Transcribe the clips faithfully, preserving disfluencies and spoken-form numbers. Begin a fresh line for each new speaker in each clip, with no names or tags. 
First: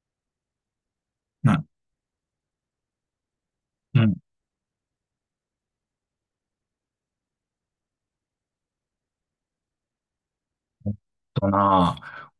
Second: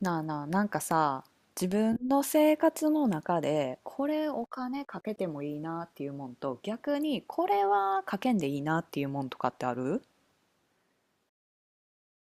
なあなあ、なんかさ、
な、
自分の生活の中で、
う
こ
ん。
れお金かけてもいいなっていうもんと、逆にこれはかけんでいいなっていうもんとかってある？
えっとな、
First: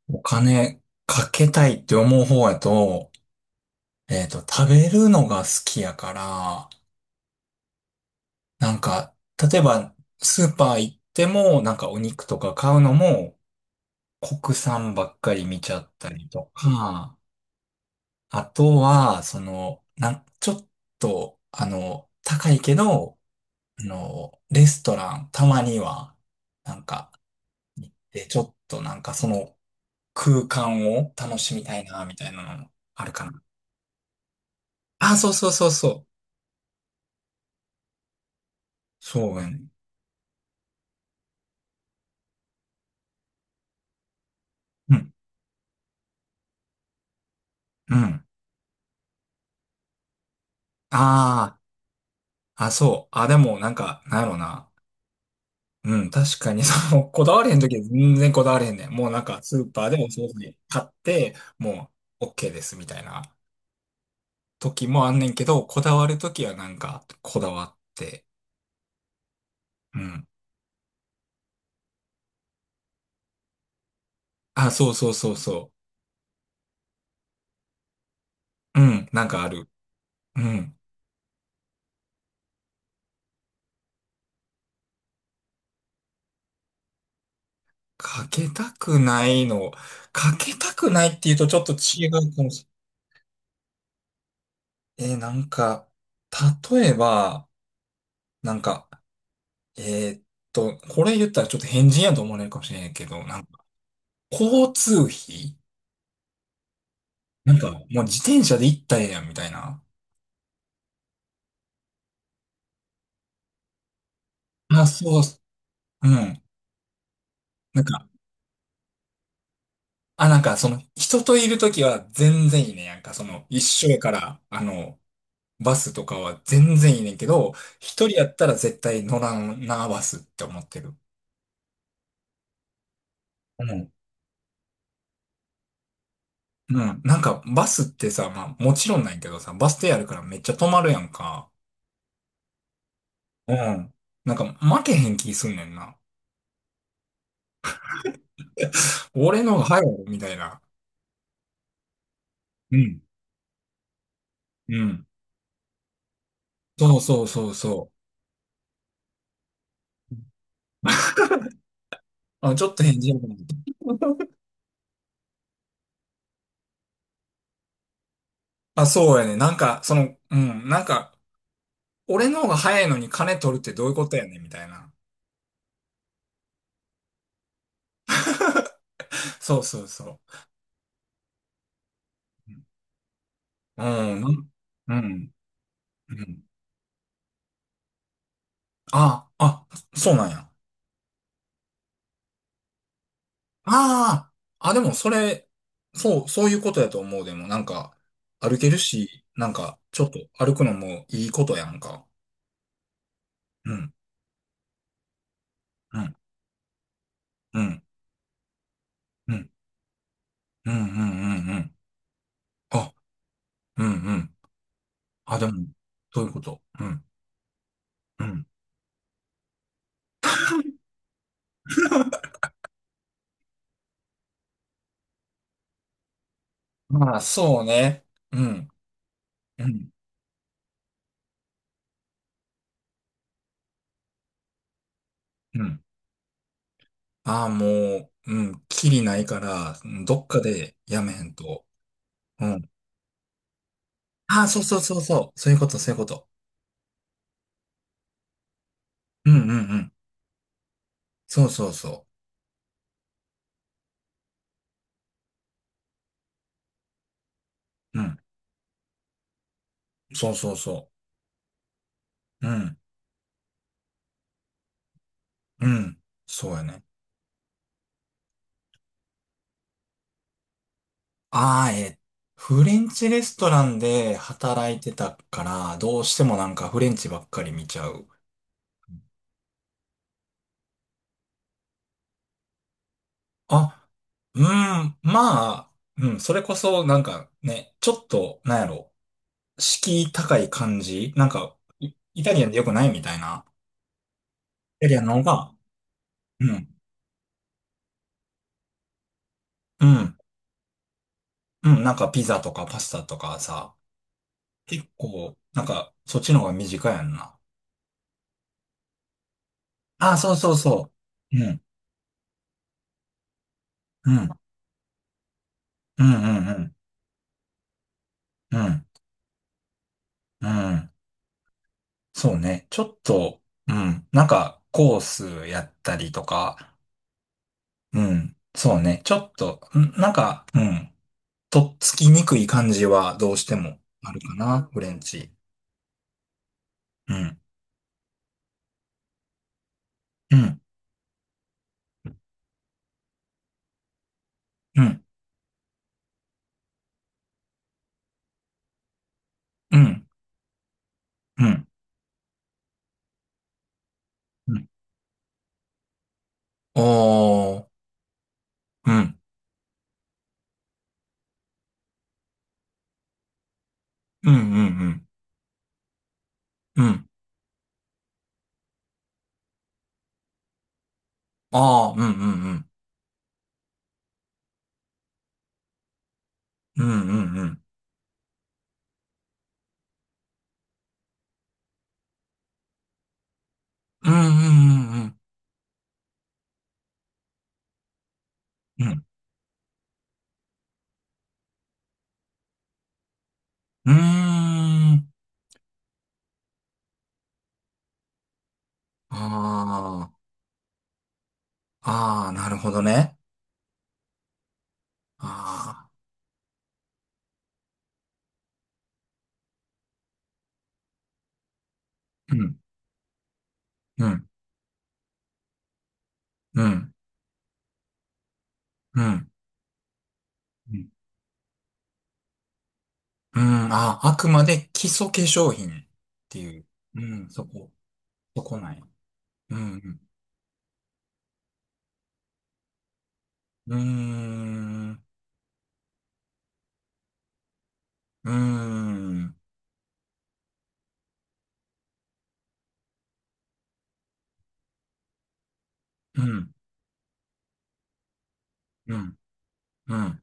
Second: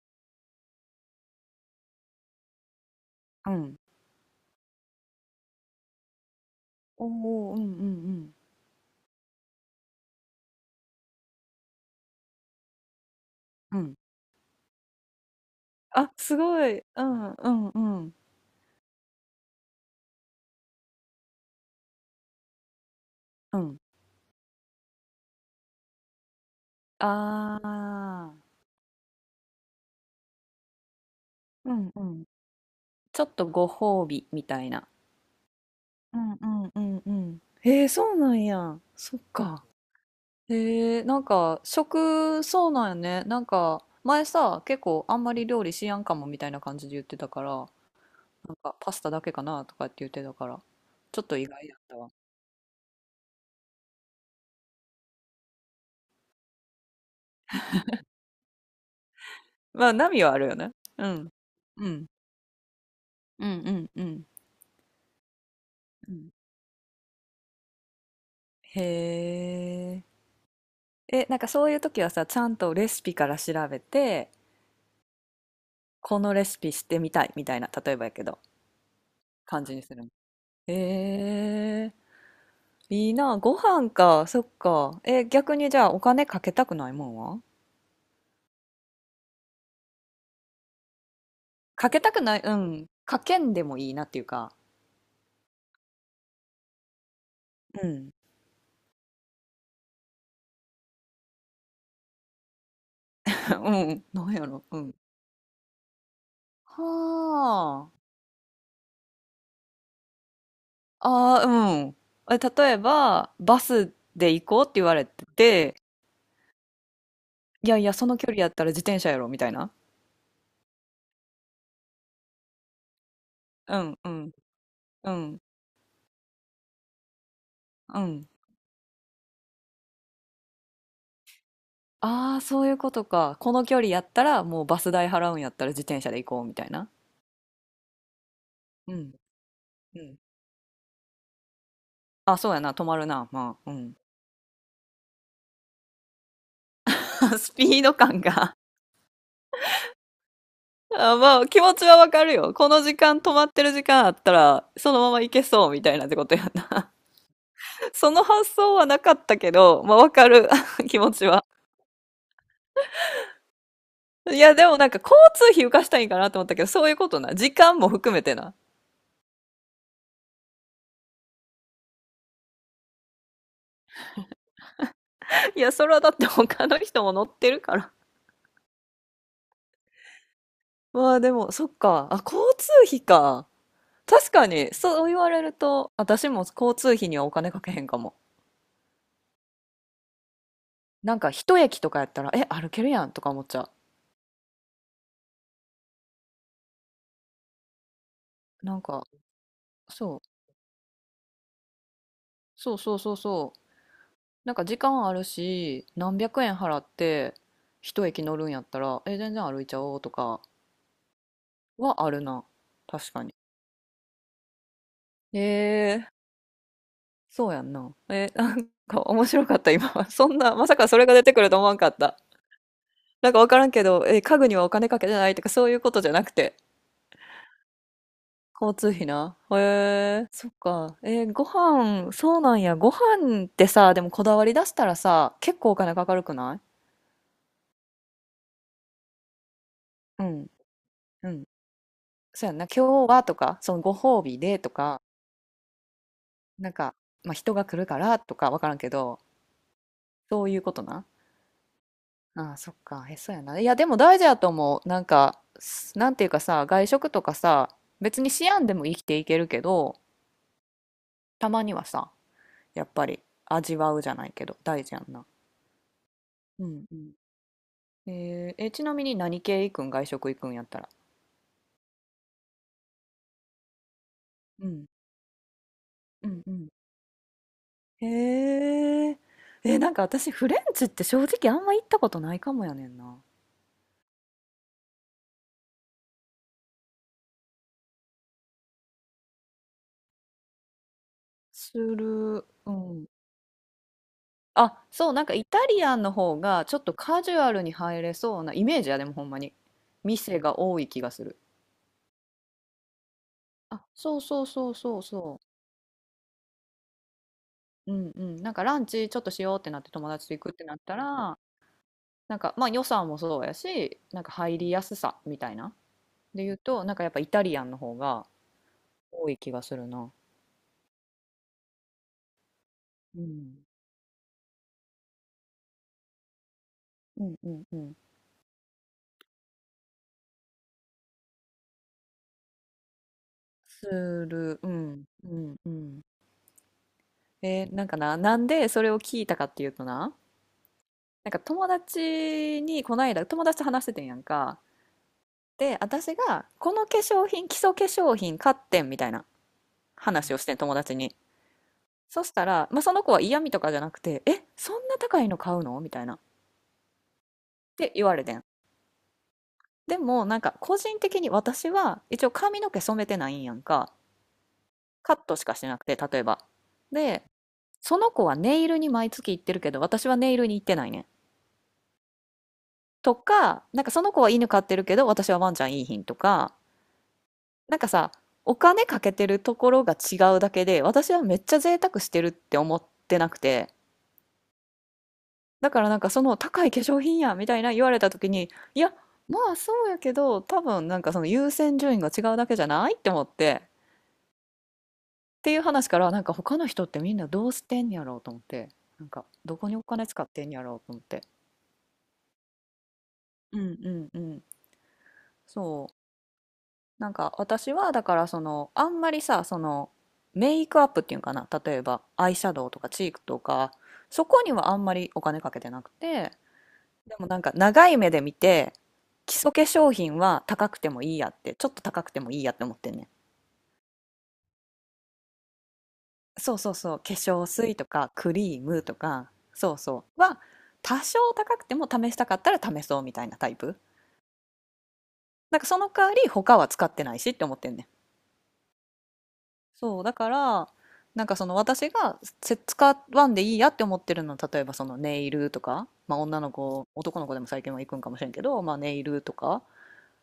お金かけたいって思う方やと、
うん。
えっと、食べるのが好きやから、
おお、うんうんうん。
なんか、例えば、スーパー行っても、なんかお肉とか買うのも、
うん。
国産ばっかり見ちゃった
あ、
り
す
と
ごい。う
か、
んうんうん。
あとは、その、なん、ちょっと、あの、高いけど、
うん。
あの、レストラン、たまには、なんか、
あ
行って、
あ、
ちょっとなんかその、空間を楽しみ
う
たい
んう
な、み
ん。
たいなのある
ちょ
か
っ
な。
とご褒美みたいな。
あ、そうそうそうそう。
うんうんうんうん。えー、そうなんや。そっ
そうや
か。
ね。
へえ、なんか食、そうなんやね。なんか前さ、結
う
構
ん。
あんまり料理しやんかもみたいな感じで言ってたから、
うん。
なんかパスタだけかなとかって言ってたから、ちょっと意
あ
外やったわ。
あ、あ、そう。あ、でも、なんか、なんやろな。うん、確かに、その、こだわれへんときは全然こだわれへんねん。もうなんか、スーパ
ま
ー
あ、
でお
波
惣
はあるよ
菜
ね。
買っ
うん。
て、
う
も
ん。
う、OK です、みたいな
うんうんうん。
時もあんねんけど、こだわ
う
ると
ん
きはなんか、こだわって。
へ
う
え。
ん。
え、なんかそういう時はさ、ちゃんとレシピから調べて、
あ、そうそうそうそ
このレシピしてみたいみたいな、例えばやけど、
う。うん、なんかあ
感
る。
じにするの。
うん。
へいいな、ご飯か、そっか。え、逆にじゃあお金かけたくないもんは？
かけたくないの。かけたくないっていうとちょっと
かけ
違
たく
う
な
か
い、
も
う
し
ん。かけんでもいいなっていうか。
れない。えー、なんか、例えば、
うん。
なんか、えーっと、これ言ったらちょっと変人やと思われるかもしれないけど、なん か、
うん。なんやろ。
交
うん。
通費なんか、
は
もう自転車で行ったらええやん、みたいな。
あ。ああ、うん。え、例えば、バスで行こうって言
あ、
われ
そう、
てて、
うん。
いや
な
い
ん
や、そ
か、
の距離やったら自転車やろ、みたいな。
あ、なんか、その、人といるときは全然いいね。なんか、その、一
う
緒
ん、
や
う
か
ん、
ら、あの、
うん、
バスとかは全然いいねんけど、
う
一人や
ん。
ったら絶対乗らんな、バスって思ってる。
ああ、そういうことか。この
う
距離
ん
やったら、もうバス代払うんやったら自転車で行こう、みたい
う
な。
ん。なんか、バスってさ、まあ、もち
う
ろん
ん、
ないけどさ、バス停あ
う
るか
ん。
らめっちゃ止まるやんか。
あ、そうやな、止まるな。
う
まあ、う
ん。
ん。
なんか、負けへん気すんねんな。
スピード感が
俺のが早い、みたいな。
あまあ、気持ちはわかるよ。こ
う
の時
ん。
間、止まってる時間あったら、
う
その
ん。
まま行けそうみたいなってことやな。
そうそうそうそ
その発想はなかったけど、まあわかる 気持ちは。
う。あ、ちょっと返事やと思って
いや、でもなんか交通費浮かしたいんかなと思ったけど、そういうことな。時間も含めてな。
あ、そうやね。なんか、その、うん。なんか、俺の方が早いのに金取るってどういうことやねん、みたいな。
いや、それはだって他の人も乗ってるから。
そうそうそ
まあでも、そっか。あ、交
う。
通費か。
うん。う
確か
ん。
に、
う
そう言わ
ん。
れると、
う
私も
ん
交通費にはお金かけへんかも。
あ、あ、そうなんや。
なんか一駅とかやったら、え、歩けるやんとか思っちゃ
ああ、あ、でもそれ、そう、そういうことやと思う。でもなんか、歩
う。
け
な
る
んか、
し、なんか、ちょっ
そ
と
う。
歩くのもいいことやんか。
そうそうそうそう。
うん、
なんか時間あるし、
うん、
何百円払って
うん、
一駅乗るんやったら、え、全
う
然
ん、
歩いちゃおうとか
うん、うん、うんうん。
はあるな。
あ、
確かに。
うん、うん。あ、でも、
えー、
そういうこと。うん、
そうやんな。
う
え、
ん。
なんか面白かった、今。そんな、まさかそれが出てくると思わんかった。なんかわからんけど、え、家具にはお金かけてないとかそういうことじゃなくて。
まあ、そうね。うん、
交通費な。へ
うん、
え、そっか。えーご飯、そうなんや。ご飯ってさ、でもこだわり出したらさ、結
う
構お
ん。
金かかるくない？
ああ、もう、うん、きりないから、うんど
う
っか
ん。
でやめへ
う
ん
ん。
と。う
そうやんな、
ん。
今日はとか、そのご褒美
ああ、
で
そう
と
そうそ
か、
うそう。そういうこと、そういうこと。
なんか、まあ、人が来るからとかわからんけど、
うん、うん、うん。
そういうことな。
そうそうそ
ああ、そっか、へそやな。いや、でも大事やと思う。なんか、すなんていうかさ、外食とかさ、
う。うん。
別に思案でも生きていけるけど、
そうそうそう。
たまにはさ、
うん、
やっぱり味わうじゃないけど、大事やんな。
うん、そうや
う
ね。
んうん。えーえ、ちなみに何系行くん外食行くんやったら。
ああ、えフレンチレストランで
う
働い
ん
てたから、どうして
う
も
ん
な
う
んか
ん。
フレンチばっかり見ちゃう。
へえ。え、なんか私フレンチって正直あんま行ったことないかもやねんな。
あ、うん、まあ、うん、それこそなんかね、ちょっと、なんやろ、敷居高い感じなんか、
す
イイタリ
る。
アンでよ
う
くないみ
ん。
たいな。
あ、
イタリアン
そう、
の
な
方
んかイ
が、
タリアンの方
う
が
ん、
ちょっとカジュアルに入れそうなイメージや、でもほんまに。
うん、
店が多い気がする。
うん、なんかピザとかパスタとかさ、
あ、そうそうそう
結
そう
構、
そ
なんか、そっちの方が短いやんな。
う。うんうん。なんかランチちょっとしようってなって友
あ、
達
そ
と
う
行く
そ
っ
う
てなっ
そ
た
う。
ら、
うん、
なんかまあ予算もそうやし、
うん、う
なん
ん、
か入りやすさみたいな。
うん、
で
う
言う
ん。
と、なんかやっぱイタリアンの方が
うん、
多い気がするな。
うん。そうね。ちょっ
う
と、
ん。
うん。なんか、コースやったりとか、
うんうんうん。
うん。そうね。ちょっと、んなんか、うん。とっつきにくい感じはどうしても
す
あるか
る。
な、
う
フレン
んう
チ。
んうん。
うん、
えーなんかな、なんでそれを聞いたかっていうとな、
うん、
なんか友達にこの間友達と話しててんやんか。
うん、
で、私がこの化粧品、基礎化粧品買ってんみたいな
うん、
話をしてん友達に。
うん、
そしたら、まあ、その子は嫌味とかじゃなくて、え、
うん。
そんな高いの買うのみたいな。っ
おー、
て言われてん。
うん、
でもなんか個人的に私は一応髪の毛染めてないんやんか。
うん、うん、
カットしかしてなくて、例えば。
うん、うん。
で、その子はネイルに毎月行ってるけど、私はネイルに行ってないねん。
あー、うん、うん、うん、
とか、なんかその子は犬飼ってるけど、私はワンちゃんいいひんとか、
うん、うん、うん、
なんかさ、お金かけてるところが違うだけで、私はめっちゃ贅沢してるって思ってなくて、
うん、うん、
だからなんかその高い化粧品やみたいな言われた時に、い
うん、う
や、
ん、
まあそうやけど、多分なんかその優先順位が違うだけじゃないって思って、
ーん
っていう話からなんか他の人ってみんなどうしてんやろうと思って、なんか
あ
どこにお金使ってんやろうと思って。
あなるほどね。
うんうんうん。そ
ああ
う。なんか私はだからそのあんまりさそのメイクアップっていうかな例えばアイ
う
シャ
ん
ドウとかチークとか
う
そ
ん、
こにはあんまりお金かけてなくて
うん、
でもなんか長い目で見て
うん、
基礎化粧品は高
う
くて
ん。
もいいやってちょっと高くてもいいやって思ってんねん
うんあ、あくまで基礎化粧品って
そ
い
う
う、
そうそう化
うん、
粧
そこ、
水とかク
そこ
リー
な
ム
い。
とか
う
そう
ん、
そうは多少高くても試したかったら試そうみたいなタイ
う
プ
ん、うーん、
なんかその代わり他は使ってないしって思ってんねん
うーん、
そう、だから、なんかその私がせ使わんでいいやって思ってるのは、例えばそのネイルとか、まあ
う
女の
ん、
子、男の子でも最近は行くんかもしれんけど、まあネ
う
イ
ん、
ルとか、
うん。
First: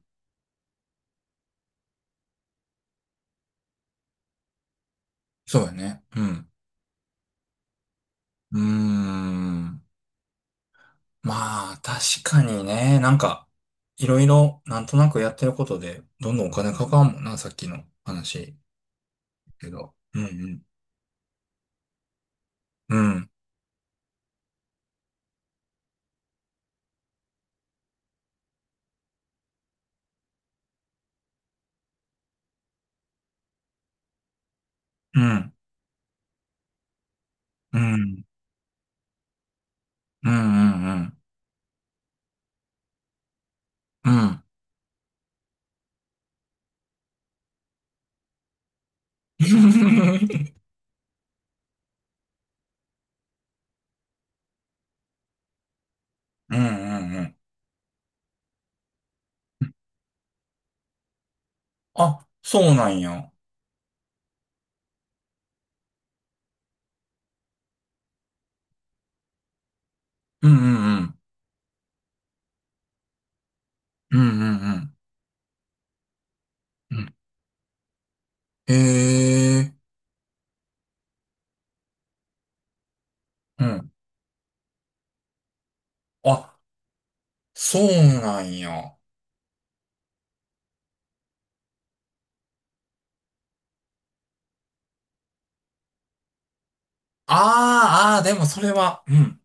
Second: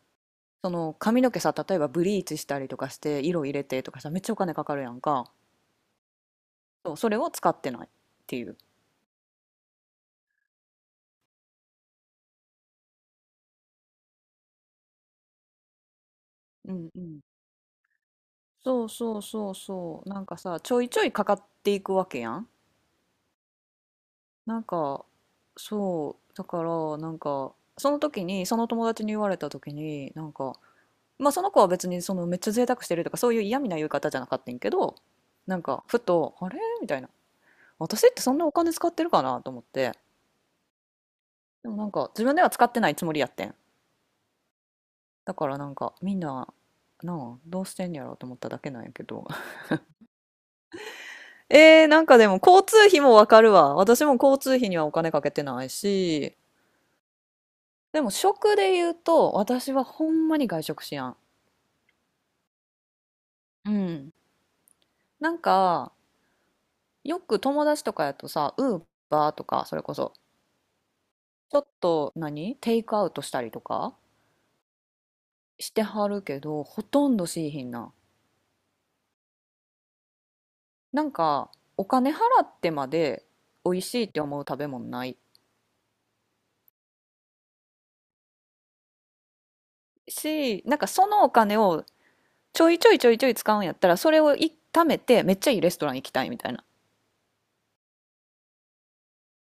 その髪の毛さ、例えばブリーチしたりとかして、色入れてとかさ、めっちゃお金かかるやんか。
そうだね。うん、
そう、それを使ってないっていう。
うーん。まあ、確かにね、なんか、いろいろ、なんとなくやってることで、どんどんお
う
金か
んう
かんも
ん。
んな、さっきの話。
そうそうそう
けど。
そう。な
う
んかさ、
ん、
ちょいちょいかかっていくわけやん。
うん、うん、
なんか、そう、だから、なんか、その時に、その友達に言われた時に、なんか、まあその子は別にそのめっちゃ贅沢してるとかそういう嫌味な言い方じゃなかったんやけど
うん、
なんかふと「あれ？」みたいな
う
「私って
ん、
そんなお金使ってるかな？」と思って
うん、うん、うん。
でもなんか自分では使ってないつもりやってん
うん
だからなんかみんななあどうしてんやろうと思っただけなんやけど えー、なんかでも交通費もわかるわ私も交通費にはお金かけてないし
うんうんうん。
でも食で言うと私はほんまに外食しやん
あ、そうなんや。
うんなんかよく友達とかやとさウーバーとかそれこそ
うんうんうん。
ちょっと何テイクアウトしたりとか
うんうんうん。
してはるけど、ほ
う
と
ん
んどしいひんな。
へえ。
なんか、お金払ってまで
う
美味
ん。
しいって思う食べ物ない
あ、そうなんや。あ
し、なんかそのお金をちょいちょいちょいちょい使うんやったら、それをい貯めてめっちゃいいレストラン行きたいみたいな。
あ、ああ、でもそれは、うん。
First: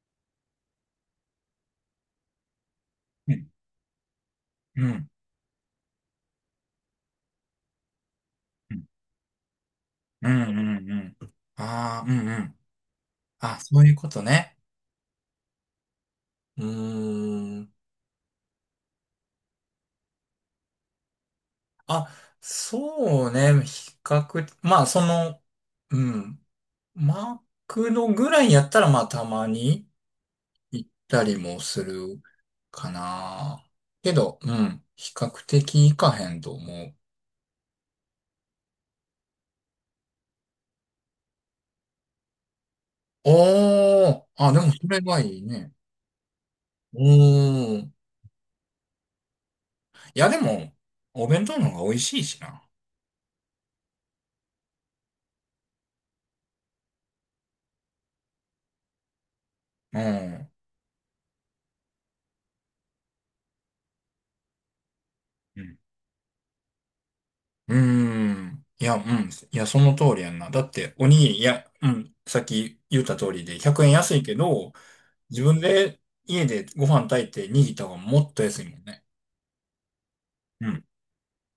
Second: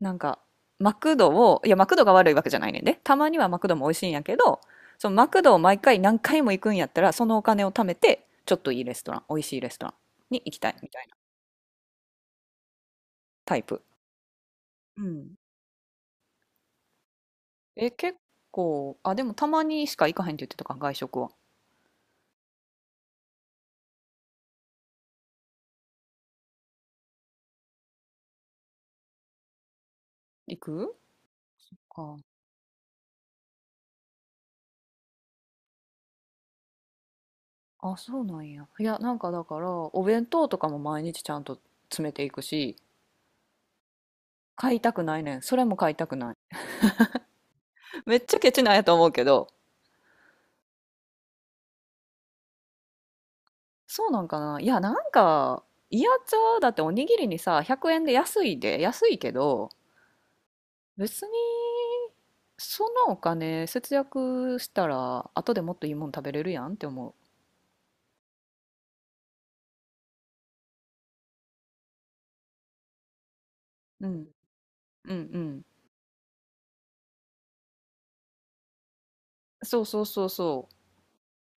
なんか、マクドを、いや、マクドが悪いわけじゃないねんで。たま
う
には
ん。
マクドも美味しいんやけど、
う
そ
ん。
のマクドを毎回何回も行くんやったら、そのお金を貯めて、ちょっと
う
いい
ん。
レストラン、美味しいレストラン
う
に行きたい
ん。
み
う
たいな
ん。ああ、うんうん。
タ
あ、
イ
そ
プ。
ういうことね。
うん。
うーん。
え、結構、あ、でもたまにしか行かへんって言ってたか、外食は。
あ、そうね。比較、まあ、その、うん。マクドぐらいやったら、まあ、たまに。
行
行っ
く
たりもす
か。
るかな。けど、うん、比較的行かへんと思う。
あ、そうなんや。いや、なんかだから、お弁当とかも毎日ちゃんと詰めていくし、
おー、あ、でも
買い
そ
た
れ
くな
が
いね
いい
ん。それ
ね。
も買いたくない。
おー。い
めっちゃケチなんやと思うけど。
や、でも、お弁当の方が美味しいしな。
そうなんかな。いや、なんか、イヤチャだっておにぎりにさ、ひゃくえんで安いで、安いけど、
うん。
別にそのお金節約したら、後で
う
もっ
ん。
といいもん食べれるやんって思
うーん。いや、うん。いや、その通りやんな。だって、おにぎり、いや、うん。さっき言った通りで、ひゃくえん
う。う
安い
ん。
けど、
うんう
自分
ん。
で家でご飯炊いて握った方がもっと安いもんね。
そうそうそう
う
そう。
ん。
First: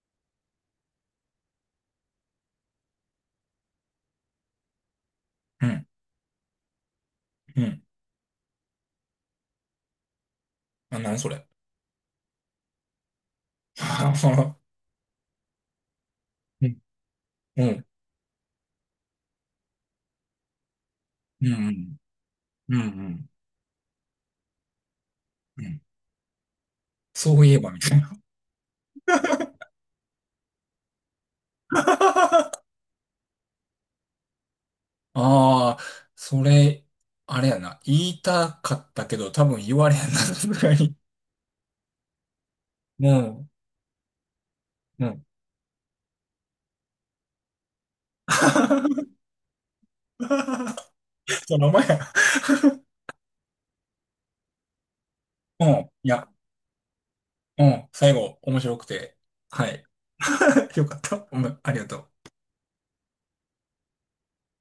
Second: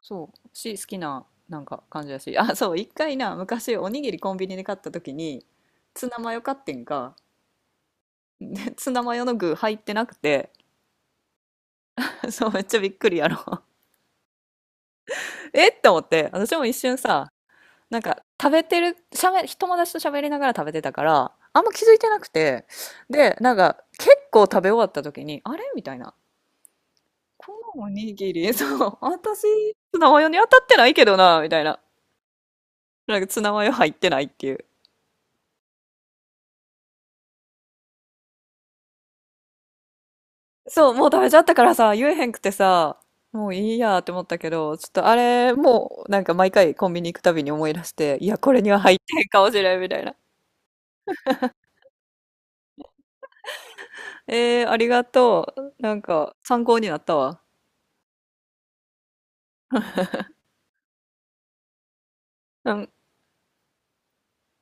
そうし好きななんか感じだし あそう一回な昔おにぎりコンビニで買った時に
うん。
ツナマヨ買ってんか
うん。
で ツナマヨの具入ってなくて
あ、何それ。
そうめっちゃびっくりやろ えって思って私も
う
一
ん。
瞬さ
うん
なんか食べてるしゃべ友達と喋りながら食べてたから
うん
あん
う
ま気づ
ん。
いてなくて
うんうん。
でなんか結構食べ終わった時にあ
う
れ
ん
みたいな
そう
こ
いえばみ
のお
たいな。
にぎり そう私ツナマヨに当たってないけどなみたいな なんかツナマヨ入ってないっていう
ああ、それ、あれやな。言いたかったけど、多分言われへんな、さすが
そう、
に。
もう食べちゃったからさ、言えへんくてさ、
う
も
ん。
ういいやって思ったけど、ちょっと
う
あ
ん。
れ、もうなんか毎回コンビニ行くたびに思い出して、いや、これには入って へんかもしれんみたいな。
その前や。
えー、ありがと
う
う。
ん。
なん
いや、
か参考になったわ。
うん。最後、面白くて。はい。よかった。うん。ありがとう。
うん。